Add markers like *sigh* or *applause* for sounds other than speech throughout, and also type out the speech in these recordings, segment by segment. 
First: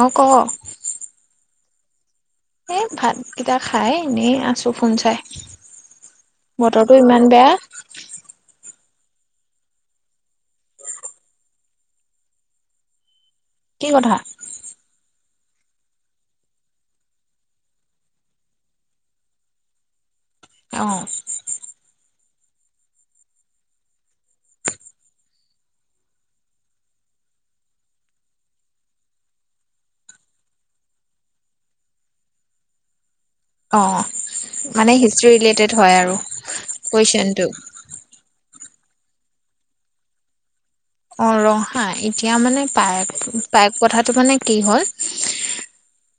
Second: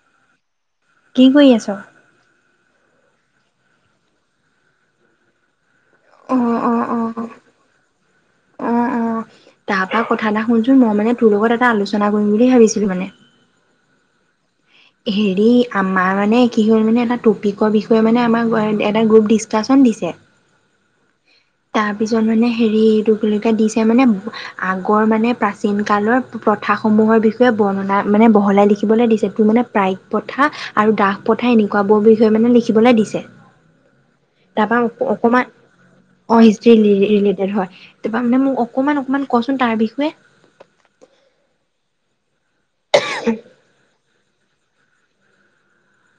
অ ক ত এ', ভাতকেইটা খাই এনেই আছো ফোন চাই। অ', অ', বতৰটো অ', ইমান বেয়া। তাৰ পৰা কথা এটা শুনচোন মই মানে তোৰ লগত এটা আলোচনা কৰিম বুলি ভাবিছিলো মানে। কি কথা? হেৰি আমাৰ মানে কি হ'ল মানে এটা টপিকৰ বিষয়ে মানে আমাক এটা গ্ৰুপ ডিচকাচন দিছে। আহ', পিছত মানে হেৰিটো খুলিখত দিছে মানে আগৰ মানে প্ৰাচীন কালৰ প্ৰথাসমূহৰ বিষয়ে বৰ্ণনা মানে বহলাই লিখিবলৈ দিছে মানে পাইক প্ৰথা আৰু দাহ প্ৰথা এনেকুৱাবোৰ বিষয়ে মানে লিখিবলৈ দিছে। অ তাৰ পৰা মানে উত্ত হিষ্ট্ৰী অকমান ৰিলেটেড হয় আৰু অ হিষ্ট্ৰী কুৱেশনটো ৰিলেটেড হয় তোমাক মানে মোক অক অকমান অকমান কচোন তাৰ বিষয়ে? অ ৰহা এতিয়া মানে পাইক প্ৰথাটো মানে কি হ'ল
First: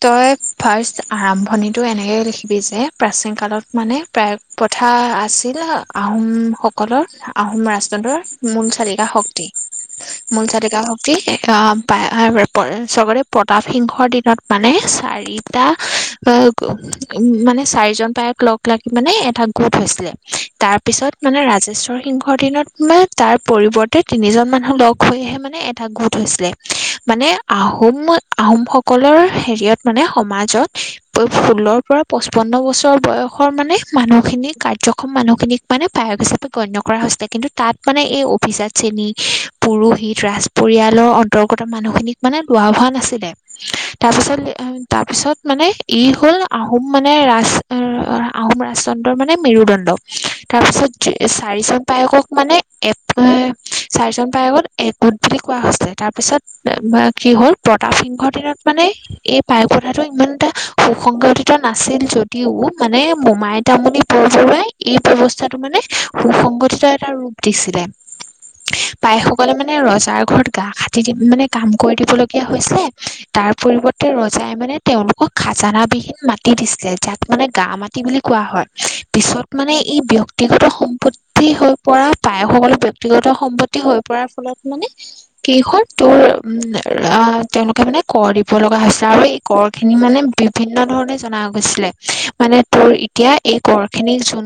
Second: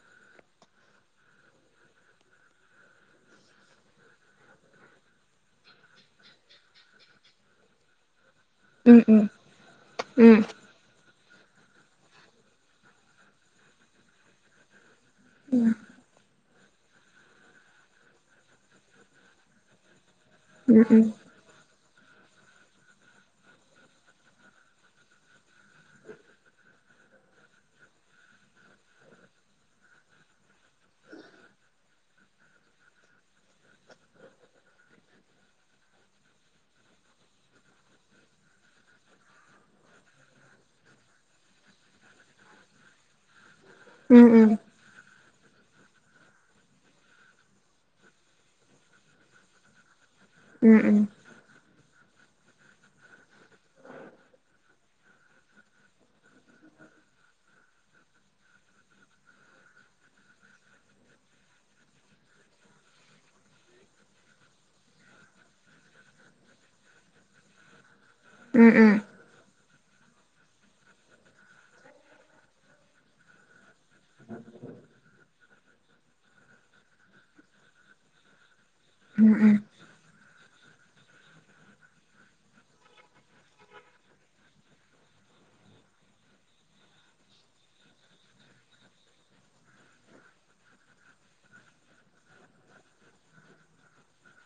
তই ফাৰ্ষ্ট আৰম্ভণিটো এনেকে লিখিবি, যে প্ৰাচীন কালত মানে পাইক প্ৰথা আছিল আহোম সকলৰ আহোম ৰাজতন্ত্ৰৰ- অ মুলচালিকা শুনি শক্তি মূলচালিকাশক কি প্ৰতাপসিংহৰ দিনত মানে চাৰিটা প্ৰথা মানে চাৰিজন পায়েক, লগ লাগি মানে এটা গোট হৈছিলে। তাৰ পিছত মানে ৰাজেশ্বৰ, সিংহৰদিনত তাৰ পৰিৱৰ্তে তিনিজন মানুহ লগ হৈহে মানে এটা গোট হৈছিলে মানে আহোম আহোম, সকলৰ হেৰিয়ত মানে সমাজত ষোল্লৰ পৰা পচপন্ন বছৰ বয়সৰ মানে মানুহখিনিক কাৰ্যক্ষম মানুহখিনিক মানে পায়ক, হিচাপে গণ্য কৰা হৈছিলে কিন্তু তাত মানে এই অভিজাত শ্ৰেণী পুৰোহিত ৰাজ পৰিয়ালৰ অন্তৰ্গত মানুহখিনিক মানে লোৱা ভোৱা নাছিলে। তাৰ পিছত তাৰ পিছত মানে ই হ'ল আহোম মানে ৰাজ আহোম ৰাজতন্ত্ৰৰ, মানে মেৰুদণ্ড, তাৰপিছত চাৰি চ পায়েকক মানে এশ এক চাৰিজন পায়েকক একগোট বুলি কোৱা হৈছিল, তাৰপিছত কি হল প্ৰতাপ সিংহৰ দিনত মানে এই পায়েক প্ৰথাটো ইমানটা সু-সংগঠিত নাছিল যদিও মানে মোমাই তামূলি বৰবৰুৱাই, এই ব্যৱস্থাটো মানে সুসংগঠিত এটা ৰূপ দিছিলে। পায়েকসকলে মানে মানে ৰজাৰ ঘৰত গা খাটি দি মানে কাম কৰি দিবলগীয়া হৈছিল। তাৰ পৰিৱৰ্তে ৰজাই মানে তেওঁলোকক খাজানা বিহীন মাটি দিছিলে যাক মানে গা মাটি বুলি কোৱা হয় পিছত মানে ই ব্যক্তি ব্যক্তিগত সম্পত্তি হৈ পৰা পায়সকলোক্তি *unintelligible* গত সম্পত্তি হৈ পৰাৰ ফলত মানে কেইখন তোৰ উ তেওঁলোকে মানে কৰ দিব লগা হৈছিল আৰু এই কৰ খিনি মানে বিভিন্ন ধৰণে জনা গৈছিলে মানে তোৰ এতিয়া এই কৰ খিনি যোন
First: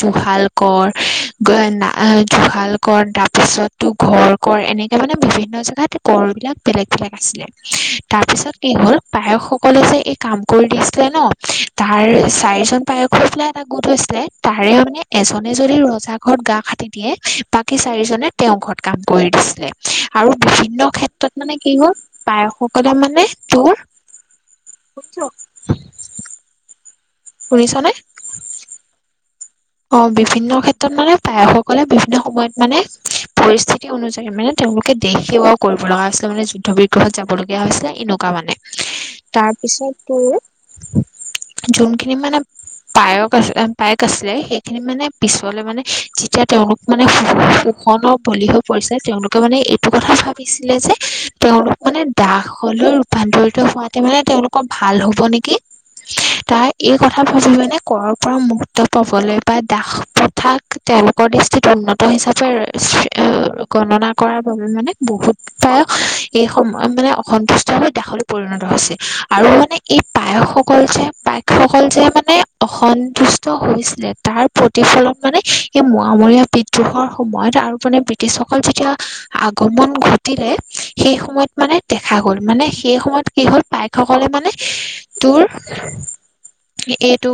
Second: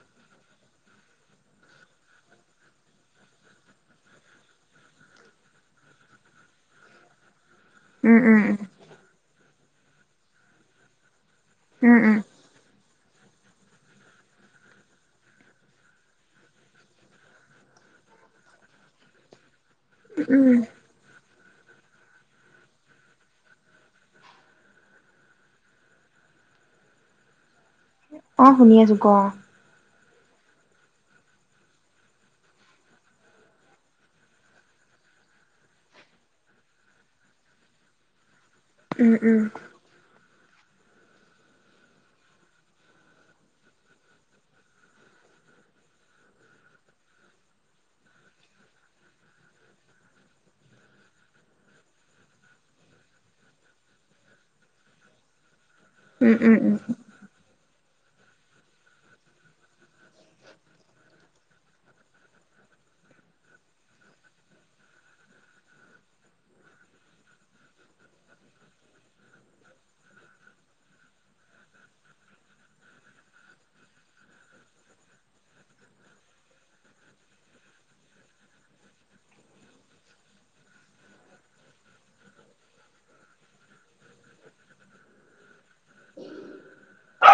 জুহাল কৰ *inaudible* জুহাল কৰ তাৰপিছতো ঘৰ কৰ এনেকৈ মানে বিভিন্ন জেগাত কৰবিলাক বেলেগ বেলেগ আছিলে। তাৰ পিছত কি হ'ল পায়কসকলে যে এই কাম কৰি দিছিল ন তাৰ চাৰিজন পায়ক খুফেলা এটা গোট হৈছিলে তাৰে মানে এজনে যদি ৰজা ঘৰত গা খাটি দিয়ে বাকী চাৰিজনে তেওঁৰ ঘৰত কাম কৰি দিছিলে আৰু বিভিন্ন ক্ষেত্ৰত মানে কি হ'ল পায়সসকলে মানে তোৰ বুইছ ফুৰিছ নে? আছো ক অ বিভিন্ন ক্ষেত্ৰত মানে পায়সসকলে বিভিন্ন সময়ত মানে পৰিস্থিতি অনুযায়ী মানে তেওঁলোকে দেশ সেৱাও কৰিব লগা হৈছিলে মানে যুদ্ধ বিগ্ৰহত যাব লগগীয়া হৈছিলে এনেকুৱা মানে উম উম তাৰ পিছত যোনখিনি মানে পায়ক আছে পায়েক আছিল সেই খিনি মানে পিছলে মানে যেতিয়া তেওঁলোক মানে শোষণৰ বলি হৈ পৰিছে তেওঁলোকে মানে এইটো কথা ভাবিছিলে যে তেওঁলোক মানে দাসলৈ ৰূপান্তৰিত হোৱাতে মানে তেওঁলোকৰ ভাল হব নেকি উম উম উম উম উম তাই এই কথা ভাবিব মানে ক'ৰপৰা পৰা মুহৰ্ত পাবলৈ বা দাস প্ৰথাক তেওঁলোকৰ দৃষ্টিত উন্নত হিচাপে গণনা কৰাৰ বাবে মানে বহুত পায়স এই সময় মানে অসন্তুষ্টভাৱ দাসলৈ পৰিণত হৈছিল আৰু মানে এই পায়সসকল যে পায়সসকল যে মানে অসন্তুষ্ট হৈছিলে। তাৰ প্ৰতিফলন মানে এই মোৱামৰীয়া বিদ্ৰোহৰ সময়ত আৰু মানে ব্ৰিটিছসকল যেতিয়া আগমন ঘটিলে সেই সময়ত মানে দেখা গল মানে সেই সময়ত কি হ'ল বাইকসকলে মানে তোৰ এইটো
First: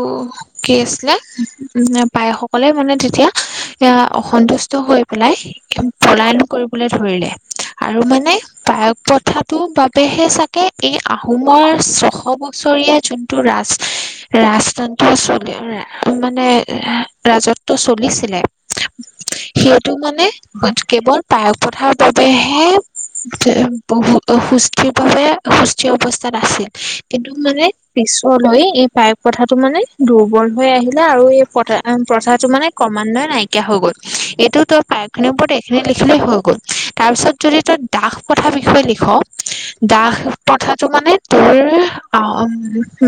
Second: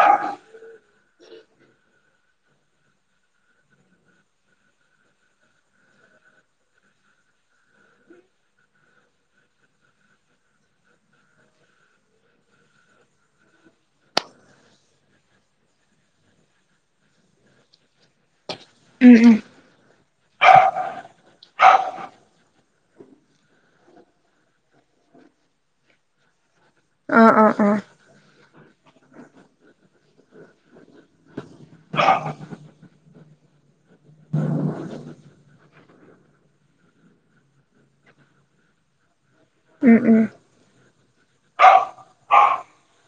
কি আছিলে? পায়সসকলে মানে তেতিয়া এ অসন্তুষ্ট হৈ পেলাই পলায়ন কৰিবলৈ ধৰিলে আৰু মানে পায়ক প্ৰথাটোৰ বাবেহে চাগে এই আহোমৰ ছশ বছৰীয়া যোনটো ৰাজ ৰাজতন্ত্ৰ চলে মানে ৰাজত্ব চলিছিলে? সেইটো মানে কেৱল পায়স পথাৰ বাবেহে বহু সুস্থিৰ বাবে সুস্থিৰ অৱস্থাত আছিল। অ কিন্তু অ মানে অ পিছত? লৈ এই পায়ক পথাটো মানে দুৰ্বল হৈ আহিলে আৰু এই প্ৰথা প্ৰথাটো মানে ক্ৰমান্বয়ে নাইকিয়া হৈ গ'ল এইটো তই পায়খিৰ ওপৰত এইখিনি লিখিলেই হৈ গ'ল তাৰপিছত যদি তই দাস প্ৰথাৰ বিষয়ে লিখ উম দাহ উম পথত তোৰ মানে তোৰ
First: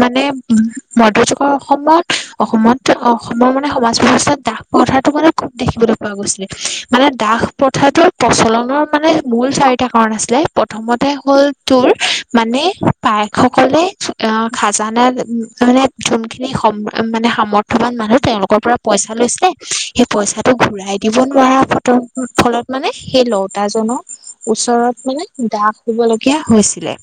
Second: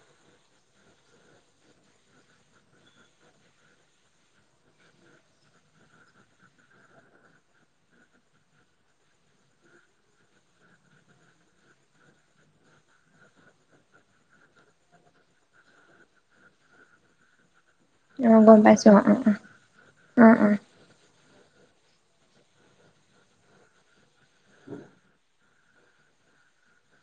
মানে উ মধ্যযুগৰ অসমত অসমত অসমৰ মানে সমাজ ব্যৱস্থা দাহ প্ৰথাৰটো মানে খুব দেখিবলৈ পোৱা গৈছিলে মানে দাহ প্ৰথাৰটোৰ প্ৰচলনৰ মানে মূল চাৰিটা কাৰণ আছিলে প্ৰথমতে হ'ল তোৰ মানে পায়কসকলে আহ খাজানা মানে যোনখিনি মানে সামৰ্থয়বান অ গম তেওঁলোকৰ পৰা পাইছো অ অ পইচা লৈছে সেই অ পইচাটো ঘূৰাই দিব নোৱাৰা। ফলত মানে সেই লৌতাজনৰ ওচৰত মানে দাগ হবলগীয়া হৈছিলে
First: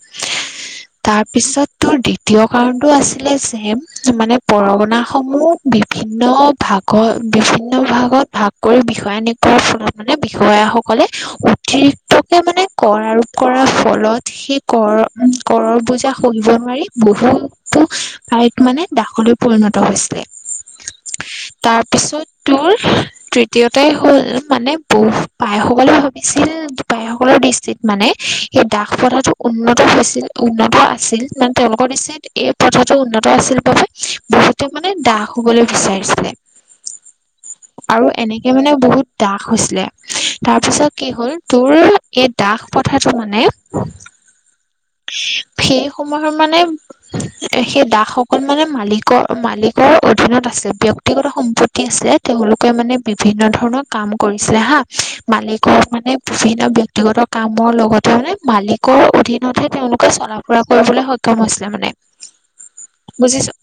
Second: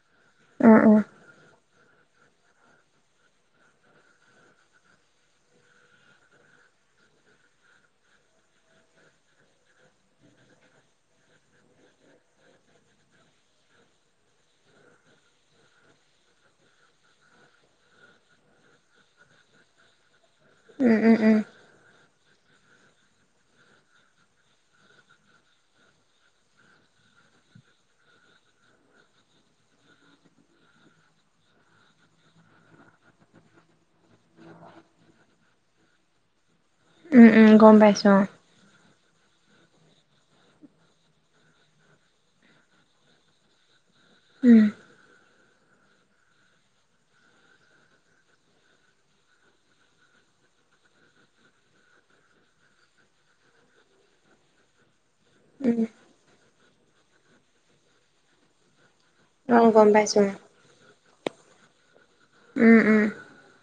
অ অ অ তাৰপিছত তোৰ দ্বিতীয় কাৰণটো আছিলে যে মানে পৰগনা সমূহ বিষয়ে ভিন্ন ভাগত বিভিন্ন ভাগত ভাগ কৰি বিষয়া নিকাৰ ফলত মানে বিষয়াসকলে অতিৰিক্তকে মানে কৰ আৰোপ কৰাৰ ফলত সেই কৰ কৰৰ বোজা সহিব নোৱাৰি বহুতো ঠাইত মানে দাসলৈ পৰিণত হৈছিলে। উম উম উম তাৰ পিছত তোৰ তৃতীয়তে হ'ল মানে বহু পায়সকলে ভাবিছিল পায়সকলৰ দৃষ্টিত মানে এই দাস প্ৰথাটো উন্নত হৈছিল উন্নত আছিল মানে তেওঁলোকৰ দৃষ্টিত এই প্ৰথাটো উন্নত আছিল বাবে বহুতে মানে দাস। শুবলৈ বিচাৰিছিলে, উম উম গম পাইছো আৰু অ এনেকে মানে বহুত দাস হৈছিলে তাৰপিছত কি হ'ল তোৰ এই দাস প্ৰথাটো মানে উম। সেই সময়ত মানে সেই দাস সকল মানে মালিকৰ মালিকৰ অধীনত আছিল ব্যক্তিগত সম্পত্তি আছিলে তেওঁলোকে মানে বিভিন্ন ধৰণৰ কাম কৰিছিলে হা মালিকৰ উম মানে এ ব্যক্তিগত কামৰ লগতে মানে মালিকৰ, অ মতে গম তেওঁলোকে পাইছো চলা ফুৰা কৰিবলৈ সক্ষম হৈছিল লে মানে। উম উম বুজিছোঁ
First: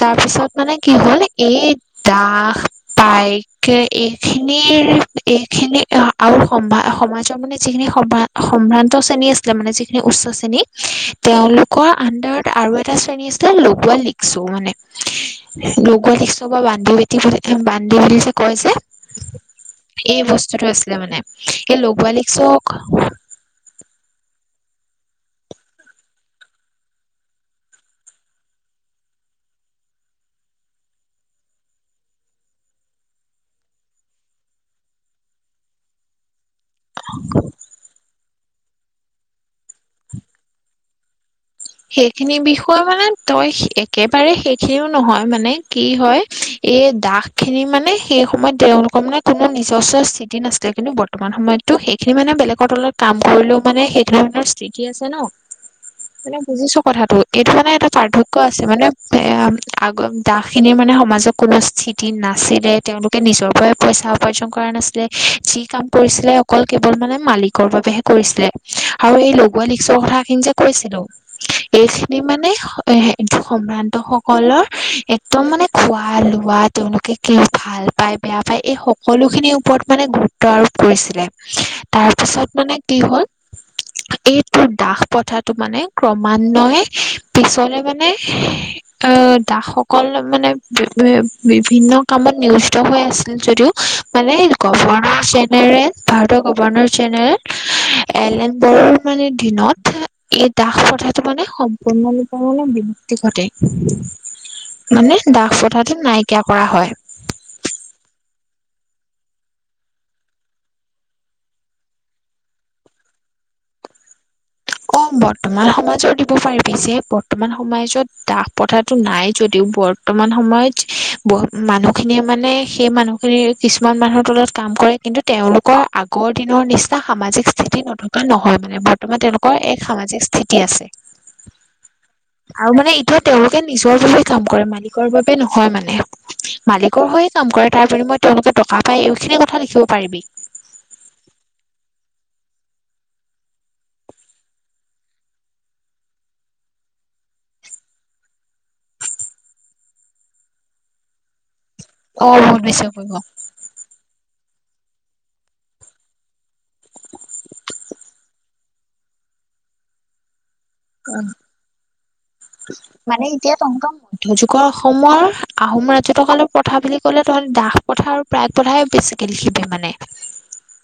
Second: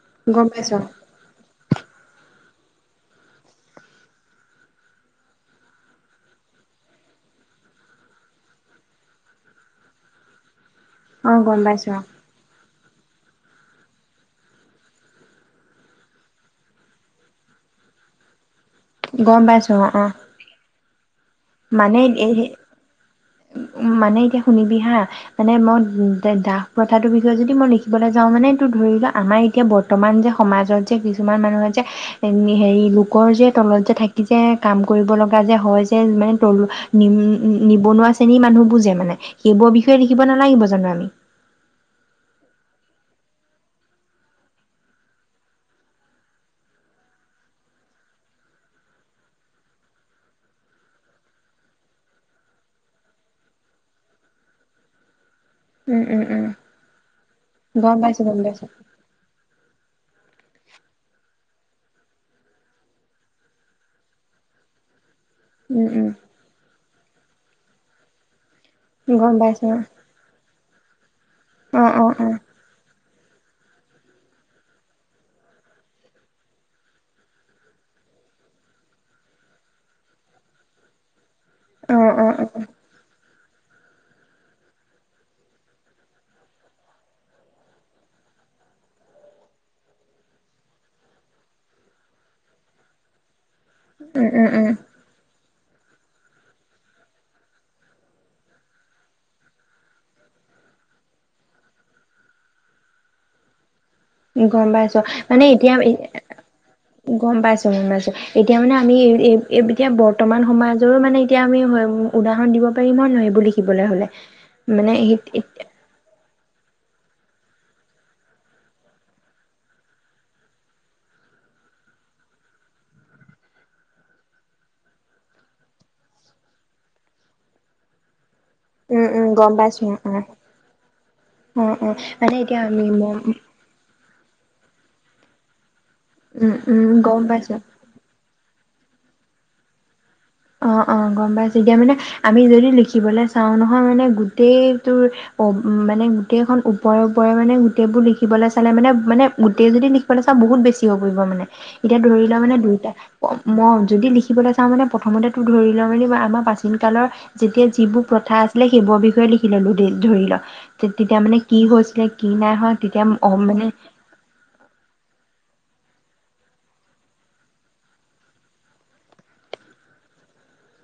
তাৰ গম পিছত মানে পাইছো কি হ'ল এই দাস পাইকে এইখিনিৰ এইখিনি আৰু সম্ভা সমাজৰ মানে যিখিনি সম সম্ভ্ৰান্ত শ্ৰেণী আছিলে মানে যি উচ্চ শ্ৰেণী অ গম তেওঁলোকৰ পাইছো আণ্ডাৰত আৰু এ এটা শ্ৰেণী আছিলে লগোৱা লিকচৌ মানে লগোৱা লিকচৌ বা বান্দি বেটি বুলি বান্দি বুলি কয় যে গম পাইছো অঁ অঁ এই বস্তুটো আছিলে মানে এই লগুৱা লিকচৌক মানে এতিয়া শুনিবি হা মানে মই দাস প্ৰথাটোৰ বিষয়ে যদি মই লিখিবলৈ যাওঁ মানে এইটো ধৰিলোৱা আমাৰ এতিয়া বৰ্তমান যে সমাজত যে কিছুমান মানুহে যে হেৰি লোকৰ যে তলত যে থাকি যে কাম কৰিব লগা যে হয় যে মানে উম নিবনুৱা শ্ৰেণী মানহ তো মানুহবোৰ যে মানে সেইবোৰৰ বিষয়ে লিখিব নালাগিব জানো আমি? সেইখিনি বিষয়ে মানে তই একেবাৰে সেইখিনিও নহয় মানে কি হয় এই দাস খিনি মানে সেই সময়ত তেওঁলোকৰ মানে কোনো নিজস্ব স্থিতি নাছিলে কিন্তু বৰ্তমান সময়তো সেইখিনি মানে বেলেগৰ তলত কাম কৰিলেও মানে সেই ধৰণৰ স্থিতি আছে ন উম, উম, মানে উম বুজিছো কথাটো এইটো মানে এটা গম পাইছো পাৰ্থক্য গম আছে পাইছো মানে এ আগত দাস খিনিৰ মানে সমাজত কোনো স্থিতি নাছিলে তেওঁলোকে নিজৰ পৰাই পইচা উপাৰ্জন কৰা নাছিলে। যি কাম উম উম কৰিছিলে অকল কেৱল মানে মালিকৰ বাবেহে কৰিছিলে। আৰু এই গম লগুৱা পাইছো লিকচৌ কথা খিনি যে কৈছিলো। অ অ এইখিনি অ মানে সদায় সে কিন্তু সম্ভ্ৰান্ত সকলৰ একদম মানে খোৱা লোৱা তেওঁলোকে কি ভাল পায় বেয়া পায় এই সকলো খিনিৰ ওপৰত মানে গুৰুত্ব আৰোপ কৰিছিলে। অ তাৰ অ অ পিছত মানে কি হ'ল এইটো দাস প্ৰথাটো মানে ক্ৰমান্বয়ে পিছলৈ মানে দাসসকল মানে বিভিন্ন কামত নিয়োজিত হৈ আছিল যদিও উম মানে উম কব উম নোৱাৰাকে নেৰে ভাৰতৰ গৱৰ্ণৰ জেনেৰেল এলে এন বড়োৰ মানে দিনত দাস পথাটো মানে সম্পূৰ্ণৰূপে মানে বিলুপক্তি ঘটে গম পাইছো মানে দাস এতিয়া প্ৰথাটো নাইকিয়া কৰা হয়। গম পাইছো গম পাইছো এতিয়া মানে আমি এতিয়া বৰ্তমান সমাজৰো মানে এতিয়া আমি উদাহৰণ দিব পাৰিম নহ নহয়েইবোৰ লিখিবলৈ হলে মানে অঁ সেই বৰ্তমান সমাজৰ দিব পাৰিবা পিছে বৰ্তমান সমাজত দাহ পতাটো নাই যদিওঁ বৰ্তমান সময়ত মানুহখিনিয়ে মানে সেই মানুহখিনিৰ কিছুমান মানুহৰ তলত কাম কৰে কিন্তু তেওঁলোকৰ আগৰ দিনৰ নিচিনা সামাজিক স্থিতি নথকা নহয় মানে উম বৰ্তমান উম তেনে গম এক পাইছো সামাজিক স্থিতি আছে অ অ অ মানে এতিয়া আৰু আমি মানে এতিয়া তেওঁলোকে নিজৰ বাবে কাম কৰে মালিকৰ বাবে নহয় মানে উম উম মালিকৰ গম হৈয়ে কাম পাইছো কৰে তাৰ বিনিময মই তেওঁলোকে টকা পাই এইখিনি কথা লিখিব পাৰিবি। অ অ গম পাইছ তেতিয়া মানে আমি যদি লিখিবলৈ চাও নহয় মানে গোটেই তোৰ মানে গোটেইখন ওপৰে ওপৰে মানে গোটেইবোৰ লিখিবলৈ চালে মানে মানে গোটেই যদি লিখিবলৈ চাওঁ বহুত বেছি হৈ পৰিব মানে এতিয়া ধৰি লোৱা অ', মানে বহুত বেছি দুইটা পৰিব মই যদি লিখি লৈ চাওঁ মানে প্ৰথমতে তোৰ ধৰি ল মানে মই আমাৰ প্ৰাচীন কালৰ যেতিয়া যিবোৰ প্ৰথা আছিলে সেইবোৰৰ বিষয়ে লিখি ললো দেই ধৰি ল তেতিয়া মানে কি হৈছিলে কি নাই হোৱা উ তেতিয়া মানে এতিয়া তহঁতৰ মধ্যৰ যুগৰ অসমৰ আহোম ৰাজত্ব কালৰ প্ৰথা বুলি কলে তহ দাস প্ৰথা আৰু পাইক প্ৰথাই বেছিকে লিখিবি মানে।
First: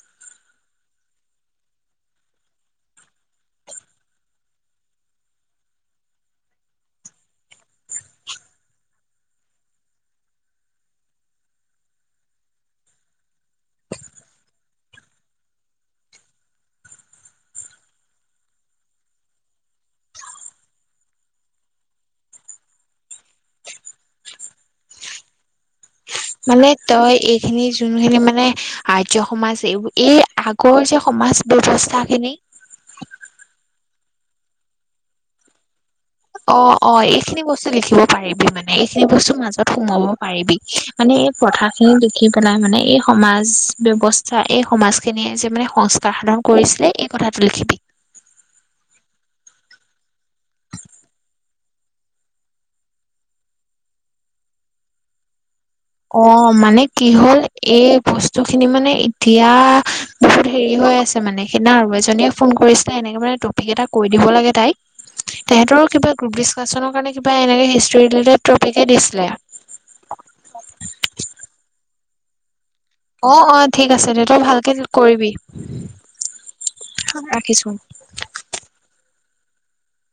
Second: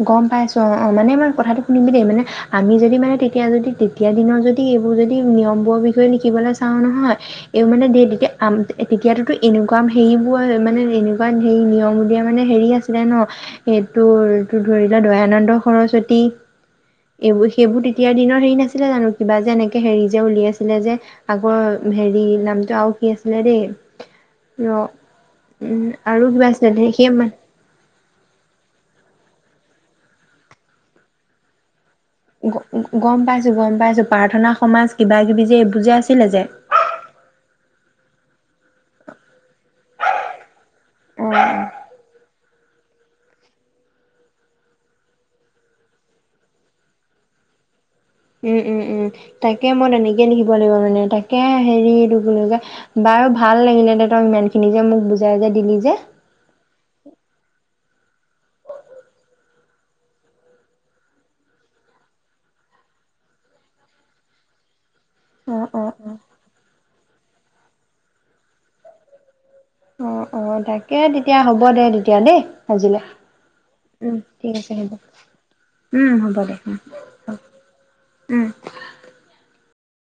গম পাইছো অ অ মানে মই কথাটো শুনিমি দেই মানে আমি যদি মানে তেতিয়া যদি তেতিয়া দিনৰত যদি এইবোৰ যদি নিয়মবোৰৰ বিষয়ে লিখিবলৈ চাও নহয় এই মানে দেই তেতিয়া তেতিয়াতোতো এনেকুৱা হেৰিবোৰ মানে এনেকুৱা হে নিয়ম দিয়া মানে হেৰি আছিলে ন এইটোৰ তোৰ টো ধৰি লোৱা দয়ানন্দ সৰস্বতী এইবোৰ সেইবোৰ তেতিয়াৰ দিনৰ হেৰি নাছিলে জানো কিবা যে এনেকে হেৰি যে উলিয়াইছিলে যে আগৰ হেৰি নামটো আৰু কি আছিলে দেই ৰ আৰু কিবা মানে আছিলে তই সেই এইখিনি খিনি মানে আৰ্য সমাজ এইবোৰ এই আগৰ যে সমাজ ব্যৱস্থা খিনি গম পাইছো গম পাইছো। প্ৰাৰ্থনা সমাজ কিবা কিবা কি যে এই বুজাই অ অ এইখিনি বস্তু লিখিব পাৰিবি মানে এইখিনি বস্তুৰ মাজত সুমোব পাৰিবি মানে অ এই প্ৰথা খিনি লিখি কে মানে এই সমাজ ব্যৱস্থাৰ এই সমাজ খিনিয়ে যে মানে সংস্কাৰ সাধন কৰিছিলে এই কথাটো লিখিবি। উম উম উম তাকে মই নিজে লিখিব লাগিব মানে তাকে হেৰিলো যে বাৰু ভাল লাগিলে দেহতক ইমান খিনি যে মোক বুজাই যে দিলি। যে অ মানে কি হ'ল এই বস্তুখিনি মানে এতিয়া বহুত হেৰি হৈ আছে মানে সেইদিনা আৰু এজনীয়ে ফোন কৰিছিলে এনেকে মানে টপিক এটা কৈ দিব লাগে তাইক অ তেহতৰো অ অ কিবা গ্ৰুপ ডিচকাশচনৰ কাৰণে কিবা এনেকে হিষ্টটো যে টপিকে দিছিলে। অ অ তাকে তেতিয়া হ'ব দে দি এতিয়া দেই সাজিলে অ অ ঠিক আছে দে তই ঠিক ভালকে আছে হ'ব কৰিবি হ'ব দে হ ৰাখিছো